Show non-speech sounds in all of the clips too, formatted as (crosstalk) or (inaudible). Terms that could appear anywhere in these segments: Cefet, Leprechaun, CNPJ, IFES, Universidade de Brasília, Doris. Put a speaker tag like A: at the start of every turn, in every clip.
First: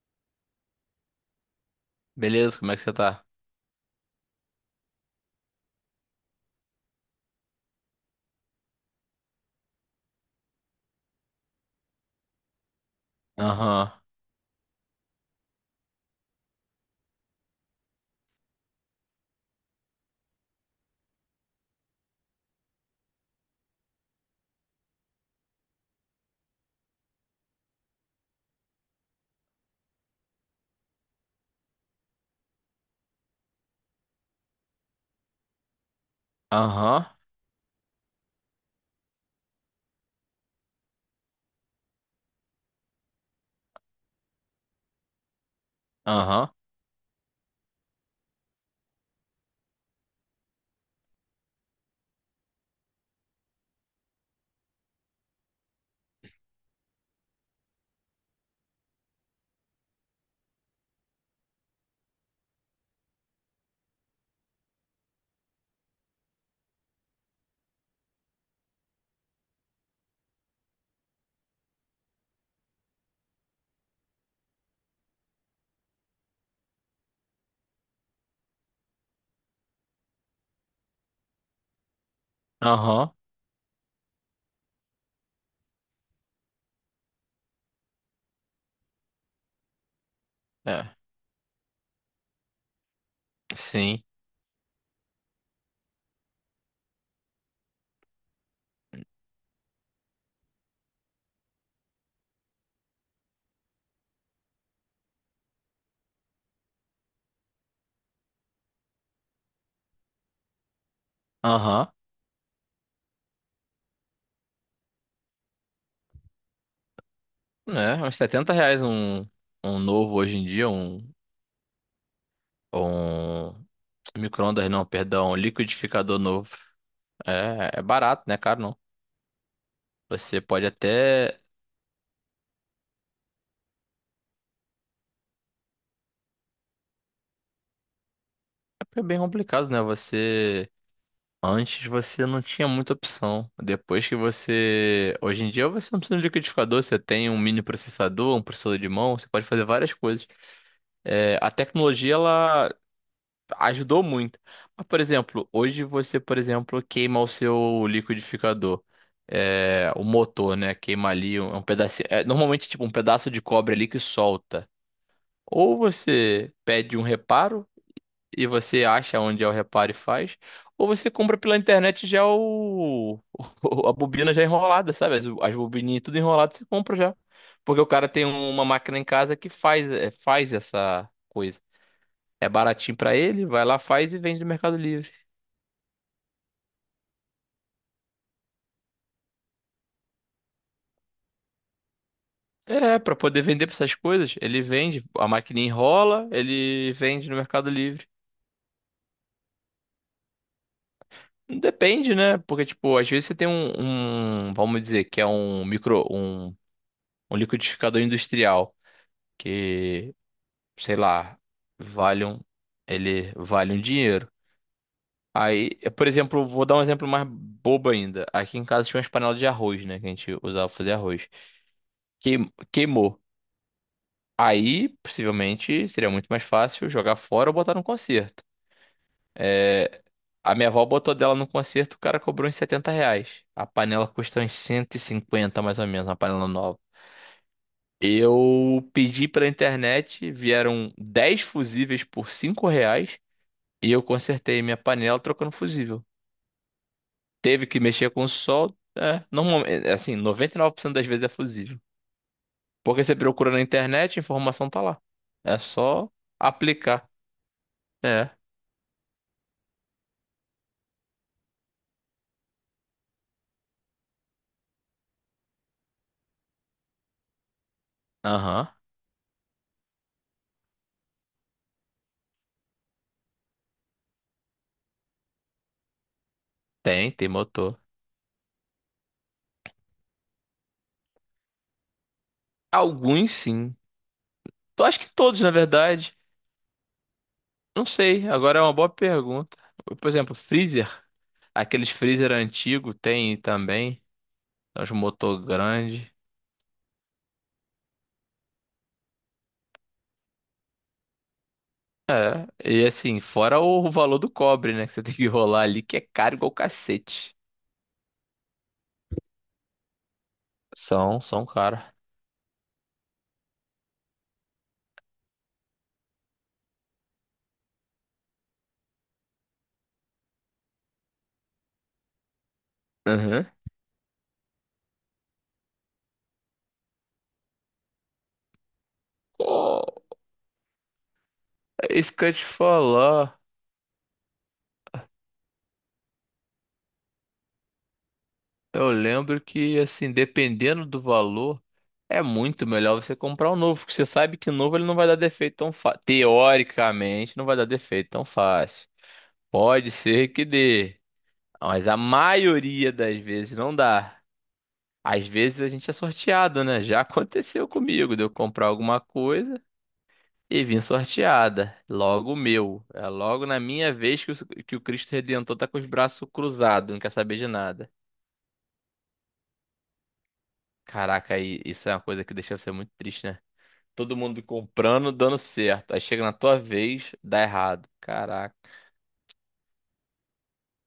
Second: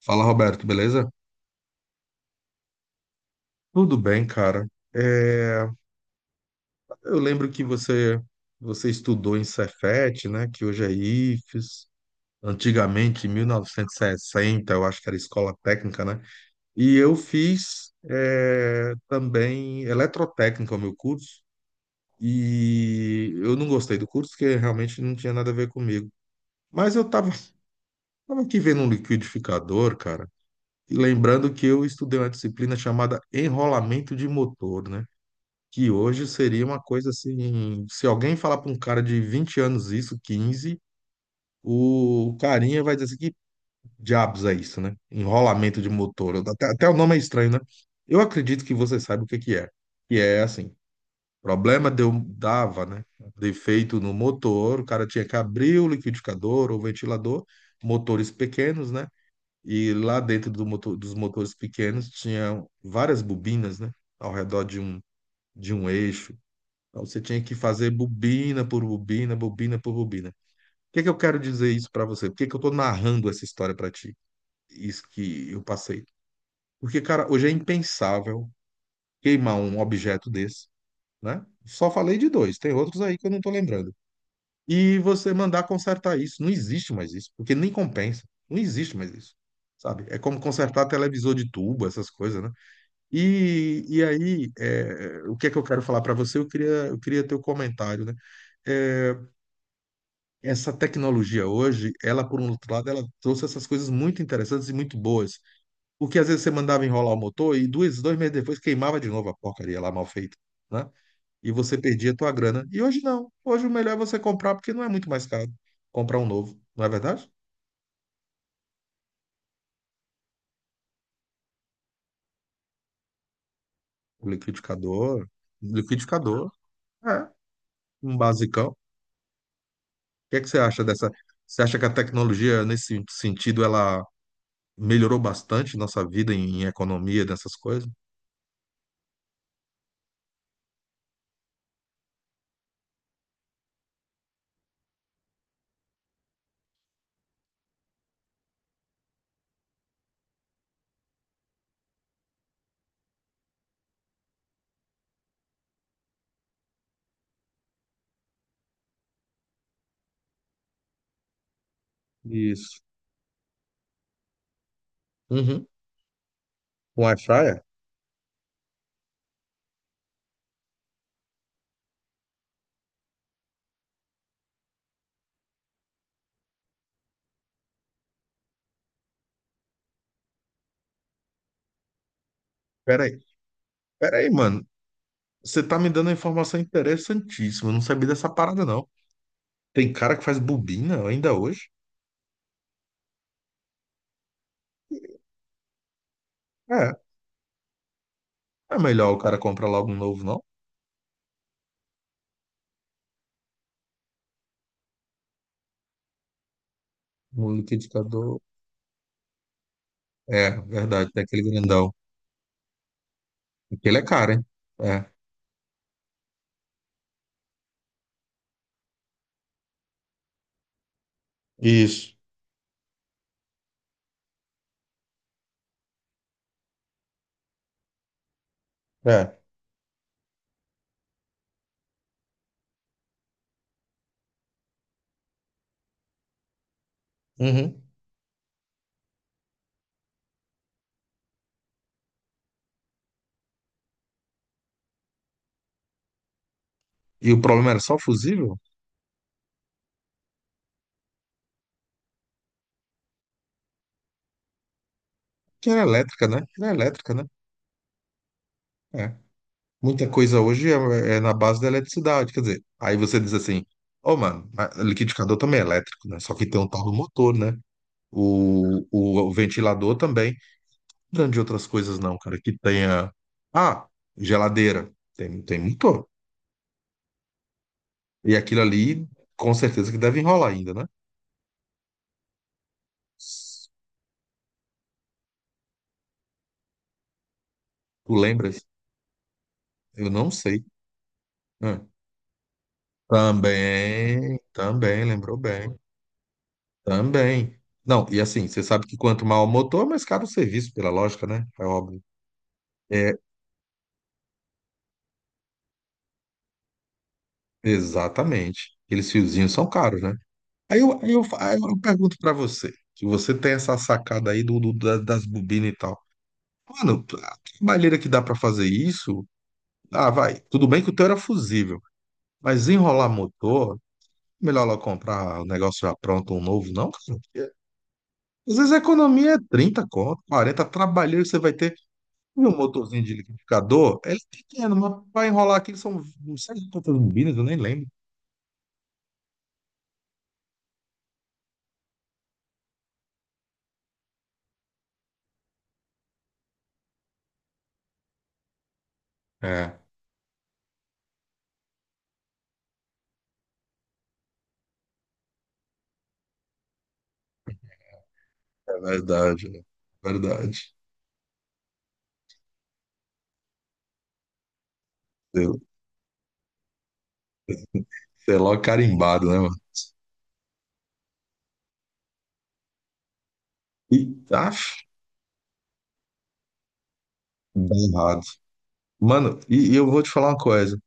A: Fala, Roberto, beleza?
B: Beleza, como é que você tá?
A: Tudo bem, cara. É, eu lembro que você estudou em Cefet, né? Que hoje é IFES. Antigamente, em mil
B: Aham,
A: novecentos e sessenta, eu acho que era escola técnica, né? E eu fiz também eletrotécnica, o meu curso. E eu não gostei do curso, porque realmente não tinha nada a ver comigo. Mas eu tava, (laughs) tava aqui vendo um liquidificador, cara. E lembrando que eu estudei uma disciplina chamada enrolamento de motor, né? Que hoje seria uma
B: aham,
A: coisa assim, se alguém falar para um cara de 20 anos isso, 15, o carinha vai dizer assim, que diabos é isso, né? Enrolamento de motor,
B: aham,
A: até o nome é estranho, né? Eu acredito que você sabe o que que é assim, problema deu, dava, né? Defeito no motor, o cara tinha que abrir o liquidificador ou ventilador, motores pequenos, né? E lá dentro do motor, dos motores pequenos tinha várias bobinas, né? Ao redor de um eixo. Então, você tinha que fazer bobina por bobina, bobina por bobina. O que é que eu quero dizer isso pra você? Por que que eu tô narrando essa história pra ti? Isso que eu passei. Porque, cara, hoje é impensável queimar um objeto desse, né? Só falei de dois, tem outros
B: aham,
A: aí que eu não tô lembrando. E você mandar consertar isso, não existe mais isso, porque nem compensa. Não existe mais isso. Sabe? É como consertar
B: é,
A: televisor de tubo, essas coisas, né? E,
B: sim,
A: e aí, o que é que eu quero falar pra você? Eu queria teu comentário, né? É, essa tecnologia hoje, ela, por um outro lado, ela trouxe essas coisas muito interessantes e muito boas. Porque às vezes você mandava enrolar o motor e dois meses depois queimava de novo a porcaria lá mal feita, né? E você
B: aham,
A: perdia a tua grana. E hoje não. Hoje o melhor é você comprar, porque não é muito mais caro comprar um novo, não é verdade?
B: né, uns R$ 70 um, um novo hoje em dia, um
A: O
B: micro-ondas não,
A: liquidificador,
B: perdão, um
A: Um
B: liquidificador novo,
A: liquidificador, é,
B: é
A: um
B: barato, né, caro
A: basicão. O
B: não,
A: que é
B: você
A: que você
B: pode
A: acha dessa?
B: até,
A: Você acha que a tecnologia, nesse sentido, ela melhorou bastante nossa vida em economia, dessas coisas?
B: é bem complicado, né, você, antes você não tinha muita opção, depois que você, hoje em dia você não precisa de um liquidificador, você tem um mini processador, um processador de mão, você pode fazer várias coisas. É, a tecnologia ela ajudou muito. Mas, por exemplo, hoje você, por exemplo, queima o seu liquidificador, é, o motor, né? Queima ali um pedacinho. É, normalmente,
A: Isso.
B: tipo, um pedaço de cobre ali que solta.
A: Uhum.
B: Ou você pede um
A: Com air fryer?
B: reparo e você acha onde é o reparo e faz. Ou você compra pela internet já o, (laughs) a bobina já é enrolada, sabe? As bobininhas tudo enrolado, você compra já. Porque o cara tem uma máquina em casa que faz essa coisa. É baratinho pra
A: Peraí,
B: ele, vai lá, faz e
A: peraí,
B: vende no
A: mano.
B: Mercado Livre.
A: Você tá me dando uma informação interessantíssima. Eu não sabia dessa parada, não. Tem cara que faz bobina ainda hoje?
B: É, pra poder vender pra essas coisas, ele vende, a maquininha enrola, ele
A: É,
B: vende no Mercado Livre.
A: é melhor o cara comprar logo um novo, não?
B: Depende, né? Porque, tipo, às vezes você tem um, vamos dizer, que é um
A: Um
B: liquidificador
A: liquidificador.
B: industrial, que,
A: É,
B: sei
A: verdade, tem
B: lá,
A: aquele grandão.
B: vale um, ele vale um
A: Aquele é
B: dinheiro.
A: caro, hein? É.
B: Aí, eu, por exemplo, vou dar um exemplo mais bobo ainda. Aqui em casa tinha umas panelas de arroz, né? Que a gente usava pra fazer arroz.
A: Isso.
B: Queimou. Aí, possivelmente, seria muito mais fácil jogar fora ou botar num concerto.
A: É.
B: É, a minha avó botou dela no concerto, o cara cobrou uns R$ 70. A panela custa uns 150, mais ou menos, uma panela nova.
A: Uhum.
B: Eu pedi pela internet, vieram 10 fusíveis por R$ 5 e eu consertei minha panela trocando fusível.
A: E o
B: Teve
A: problema era
B: que
A: só
B: mexer com o
A: fusível?
B: sol, é, normalmente, assim, 99% das vezes é fusível. Porque você procura na internet, a informação tá lá. É
A: Que era
B: só
A: elétrica, né? Era
B: aplicar.
A: elétrica, né?
B: É.
A: É. Muita coisa hoje é na base da eletricidade. Quer dizer, aí você diz assim, ô, mano, mas liquidificador também é elétrico, né? Só que tem um tal do motor, né?
B: Aham.
A: O ventilador também. Não de outras coisas, não, cara. Que tenha. Ah, geladeira. Tem motor.
B: Tem motor.
A: E aquilo ali, com certeza que deve enrolar ainda, né?
B: Alguns sim. Eu acho que todos, na verdade. Não
A: Tu
B: sei, agora é
A: lembras?
B: uma boa pergunta.
A: Eu
B: Por
A: não
B: exemplo,
A: sei.
B: freezer.
A: Ah,
B: Aqueles freezer antigo tem também.
A: também,
B: Os
A: também, lembrou
B: motor
A: bem.
B: grande.
A: Também. Não, e assim, você sabe que quanto maior o motor, mais caro o serviço, pela lógica, né? É óbvio.
B: E
A: É,
B: assim, fora o valor do cobre, né? Que você (laughs) tem que rolar ali, que é caro igual cacete.
A: exatamente. Aqueles fiozinhos são caros, né? Aí eu, aí
B: São,
A: eu,
B: são
A: aí eu
B: caros.
A: pergunto pra você, que você tem essa sacada aí das bobinas e tal. Mano, a trabalheira que dá pra fazer isso, ah, vai. Tudo bem que o teu era fusível, mas enrolar
B: Aham.
A: motor, melhor lá comprar o negócio já pronto, um novo, não, cara. Porque às vezes a economia é
B: Pô,
A: 30, conto, 40, trabalheiro que você vai ter.
B: é isso que eu ia te
A: E o motorzinho de
B: falar.
A: liquidificador, ele é pequeno, mas pra enrolar aqui são, não sei quantas bobinas, eu nem lembro.
B: Eu lembro que, assim, dependendo do valor, é muito melhor você comprar um novo, porque você sabe que o novo ele não vai dar defeito tão fácil. Teoricamente, não vai dar defeito tão fácil.
A: É,
B: Pode ser que dê, mas a maioria das vezes não dá. Às vezes a gente é sorteado, né? Já (laughs) aconteceu comigo de eu comprar
A: é
B: alguma
A: verdade, né?
B: coisa e
A: Verdade.
B: vim sorteada. Logo o meu. É logo na minha vez que o Cristo
A: Sei
B: Redentor tá com os braços cruzados, não quer saber de nada.
A: sei lá, carimbado, né.
B: Caraca, aí isso é uma coisa que deixa você muito triste, né?
A: E,
B: Todo mundo
A: Aff,
B: comprando, dando certo. Aí chega na tua vez, dá
A: dá
B: errado.
A: errado.
B: Caraca.
A: Mano, e eu vou te falar uma coisa.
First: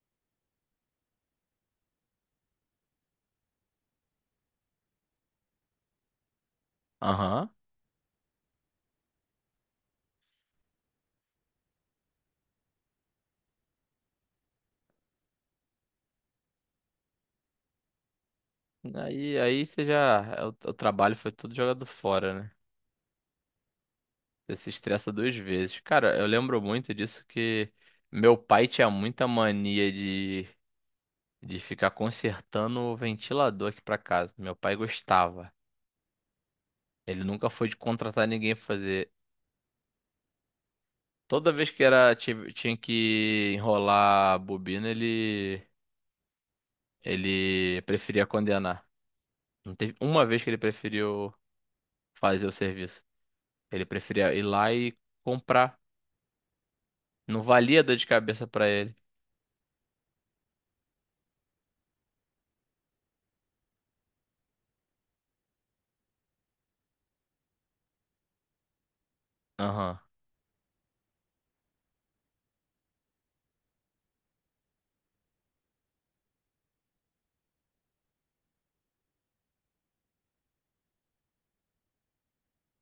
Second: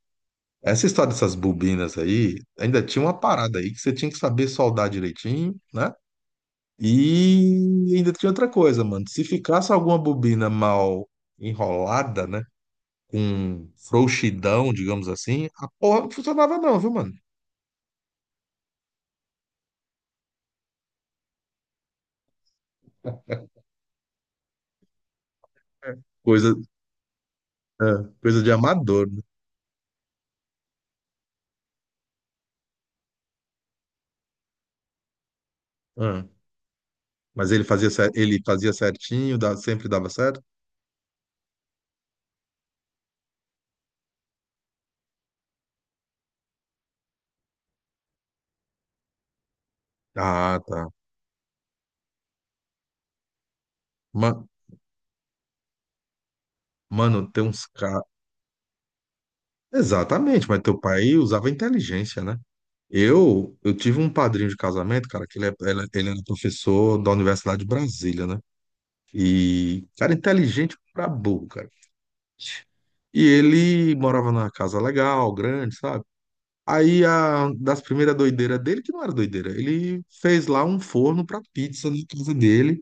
A: Essa história dessas bobinas aí, ainda tinha uma parada aí que você tinha que saber soldar direitinho, né?
B: Aham.
A: E ainda tinha outra coisa, mano. Se ficasse alguma bobina mal enrolada, né? Com frouxidão, digamos assim, a porra não funcionava não, viu, mano?
B: Aí você já. O trabalho foi tudo jogado fora, né? Você se estressa duas vezes.
A: É.
B: Cara, eu
A: Coisa,
B: lembro muito disso que
A: é,
B: meu
A: coisa de
B: pai tinha
A: amador, né?
B: muita mania de ficar consertando o ventilador aqui pra casa. Meu pai gostava.
A: Ah,
B: Ele nunca
A: mas ele
B: foi de
A: fazia,
B: contratar
A: ele
B: ninguém pra
A: fazia
B: fazer.
A: certinho, sempre dava certo?
B: Toda vez que era, tinha que enrolar a bobina, ele preferia condenar. Não teve uma vez que ele
A: Ah, tá.
B: preferiu fazer o serviço. Ele preferia ir
A: Ma-
B: lá e comprar.
A: Mano,
B: Não
A: tem uns
B: valia dor
A: caras.
B: de cabeça pra ele.
A: Exatamente, mas teu pai usava inteligência, né? Eu tive um padrinho de casamento, cara, que ele, ele, ele era professor da Universidade de Brasília, né? E,
B: Aham.
A: cara, inteligente pra burro, cara. E ele morava numa casa legal, grande, sabe? Aí, das primeiras doideiras dele, que não era doideira, ele fez lá um forno pra pizza na casa dele.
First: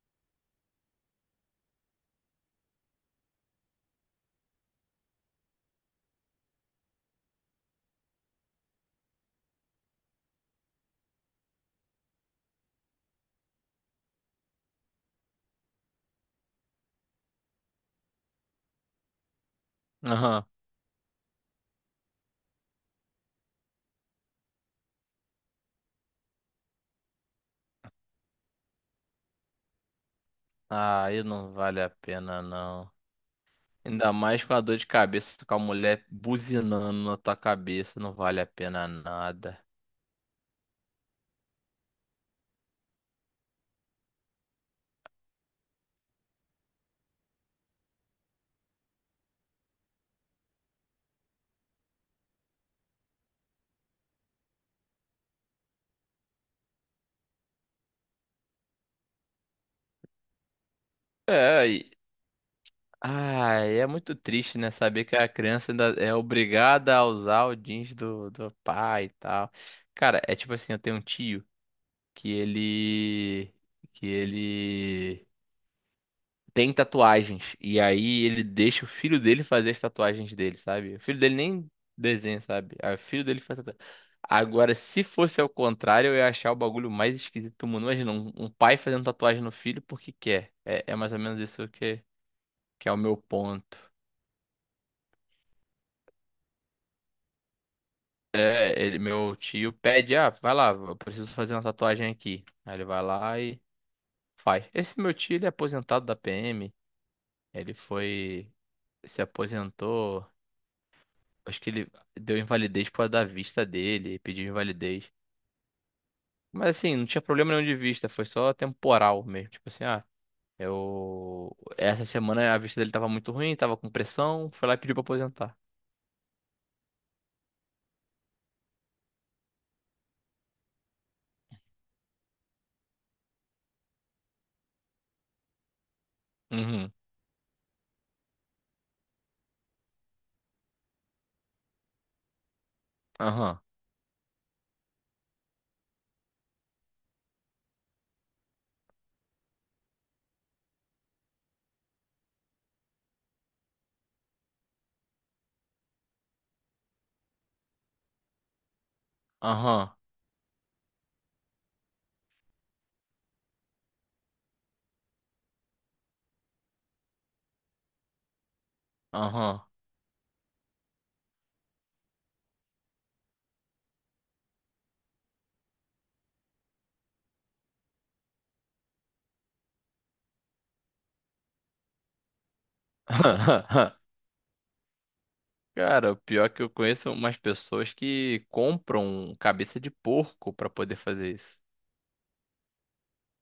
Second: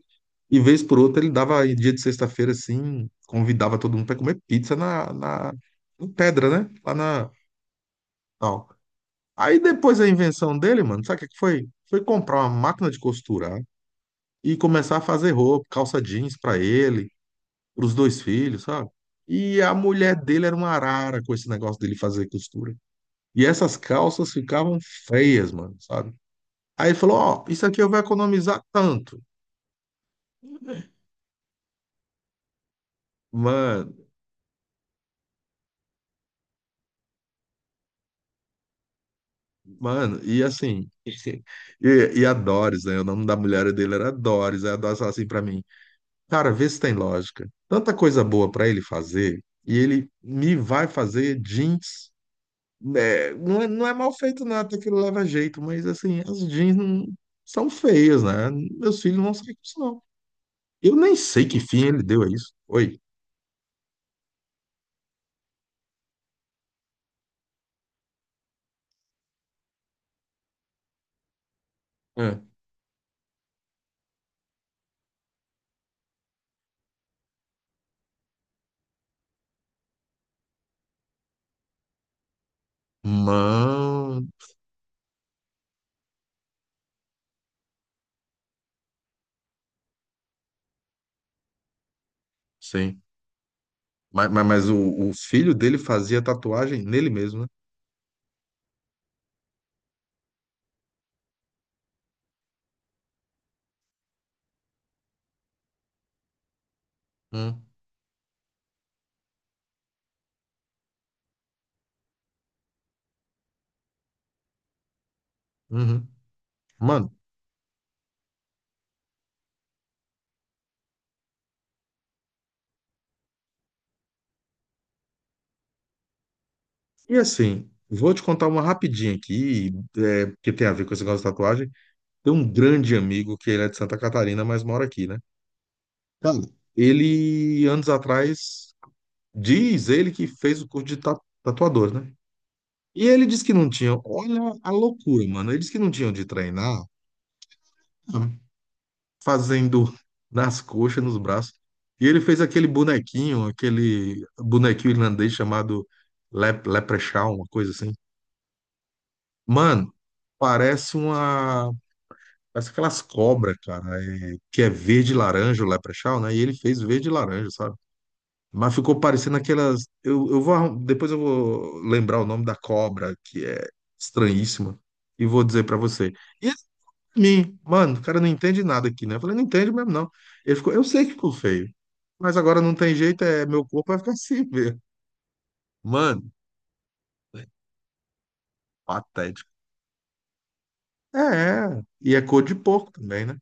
A: E vez por outra, ele dava, em dia de sexta-feira, assim, convidava todo mundo pra comer pizza na pedra, né? Lá na, tal. Aí depois a invenção dele, mano, sabe o que é que foi? Foi comprar uma máquina de costurar e começar a fazer roupa, calça jeans pra ele, pros dois filhos, sabe? E a mulher dele
B: Aham.
A: era uma arara com esse negócio dele fazer costura. E essas calças ficavam feias, mano, sabe? Aí ele falou, ó, isso aqui eu vou economizar tanto.
B: Ah, aí não vale a pena, não.
A: Mano,
B: Ainda mais com a dor de cabeça, com a mulher buzinando na tua cabeça, não vale a pena nada.
A: mano, e assim, (laughs) e a Doris, né? O nome da mulher dele era Doris. Aí a Doris falou assim pra mim, cara, vê se tem lógica. Tanta coisa boa pra ele fazer e ele me vai fazer jeans. É, não é mal feito nada, aquilo leva jeito, mas assim, as jeans são feias, né? Meus filhos não saem com isso, não. Eu nem sei que
B: É,
A: fim
B: e...
A: ele deu a isso. Oi.
B: Ai, é muito triste, né? Saber que a criança ainda é obrigada a usar o jeans do pai e tal. Cara, é tipo assim, eu tenho um tio que
A: É.
B: ele. Que ele tem tatuagens. E aí ele deixa o filho dele fazer as tatuagens dele, sabe? O filho dele nem desenha, sabe? Aí o filho dele faz tatuagem.
A: Mano,
B: Agora, se fosse ao contrário, eu ia achar o bagulho mais esquisito do mundo. Imagina, um pai fazendo tatuagem no filho porque quer. É mais ou menos isso que é o
A: sim.
B: meu ponto.
A: Mas o filho dele fazia tatuagem nele mesmo, né?
B: É, ele, meu tio pede, ah, vai lá, eu preciso fazer uma tatuagem aqui. Aí ele vai lá e faz. Esse meu tio, ele é aposentado da PM.
A: Hum,
B: Ele foi, se aposentou. Acho que ele deu invalidez por causa da vista dele, pediu invalidez.
A: uhum.
B: Mas assim, não
A: Mano,
B: tinha problema nenhum de vista, foi só temporal mesmo. Tipo assim, ah, eu. Essa semana a vista dele tava muito ruim, tava com pressão, foi lá e pediu pra aposentar.
A: e assim, vou te contar uma rapidinha aqui, que tem a ver com esse negócio de tatuagem. Tem um grande amigo que ele é de Santa Catarina, mas mora aqui, né? Cara,
B: Uhum,
A: ele, anos atrás, diz ele que fez o curso de tatuador, né? E ele disse que
B: aham,
A: não tinha, olha a loucura, mano. Ele disse que não tinha de treinar, ah, fazendo nas coxas, nos braços. E ele fez aquele bonequinho irlandês chamado Leprechaun, uma coisa assim. Mano,
B: aham,
A: parece uma Parece aquelas cobras, cara, que é verde e laranja, o Leprechaun, né? E ele fez verde e laranja, sabe? Mas ficou parecendo
B: aham.
A: aquelas. Eu vou. Depois eu vou lembrar o nome da cobra, que é estranhíssima, e vou dizer pra você. E esse, pra mim, mano, o cara não entende nada aqui, né? Eu falei, não entende mesmo, não. Ele ficou, eu sei que ficou feio, mas agora não tem jeito, é meu
B: (laughs)
A: corpo vai ficar (laughs) assim mesmo.
B: Cara, o
A: Mano,
B: pior é que eu conheço umas pessoas que compram
A: patético.
B: cabeça de porco pra poder
A: É,
B: fazer isso.
A: é. E é cor de porco também, né?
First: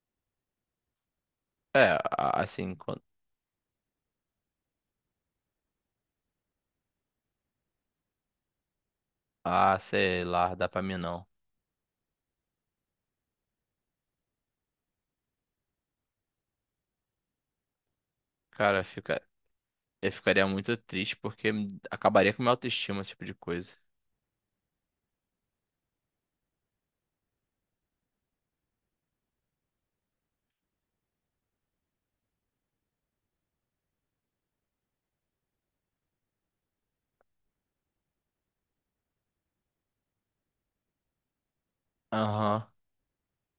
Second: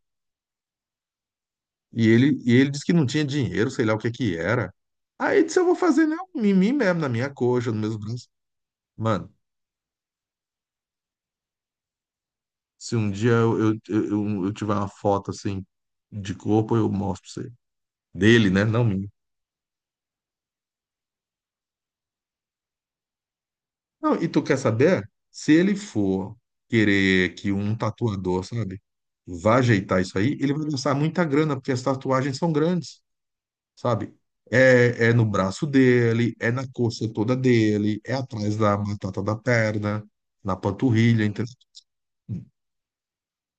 B: É,
A: E ele,
B: a-
A: e ele
B: assim,
A: disse que
B: quando-
A: não tinha dinheiro, sei lá o que que era. Aí disse, eu vou fazer, né, um em mim mesmo, na minha coxa, nos meus braços. Mano,
B: ah, sei lá, dá pra mim não.
A: se um dia eu tiver uma foto assim de corpo, eu mostro pra você. Dele, né? Não
B: Cara,
A: minha.
B: fica. Eu ficaria muito triste porque acabaria com minha autoestima, esse tipo de coisa.
A: Não, e tu quer saber? Se ele for querer que um tatuador, sabe, vá ajeitar isso aí, ele vai gastar muita grana, porque as tatuagens são grandes. Sabe? É, é no braço dele, é na coxa toda dele, é atrás da batata da perna, na panturrilha, entendeu?
B: Aham.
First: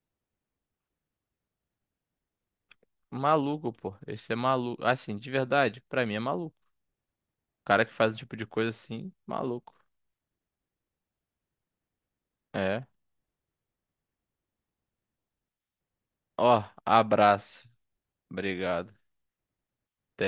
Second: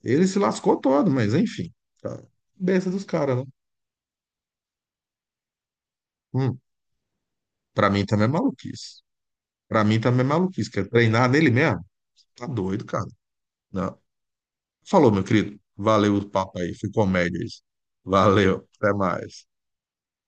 A: Ele se lascou todo, mas enfim. Tá. Besta dos caras, né?
B: Maluco, pô. Esse é maluco. Assim, de verdade, pra mim é maluco.
A: Hum,
B: O cara
A: Pra
B: que
A: mim
B: faz um
A: também é
B: tipo de coisa
A: maluquice.
B: assim, maluco.
A: Pra mim também é maluquice. Quer treinar nele mesmo? Tá
B: É.
A: doido, cara. Não. Falou, meu querido. Valeu o papo
B: Ó,
A: aí. Foi comédia isso.
B: abraço.
A: Valeu. Até
B: Obrigado.
A: mais.
B: Até.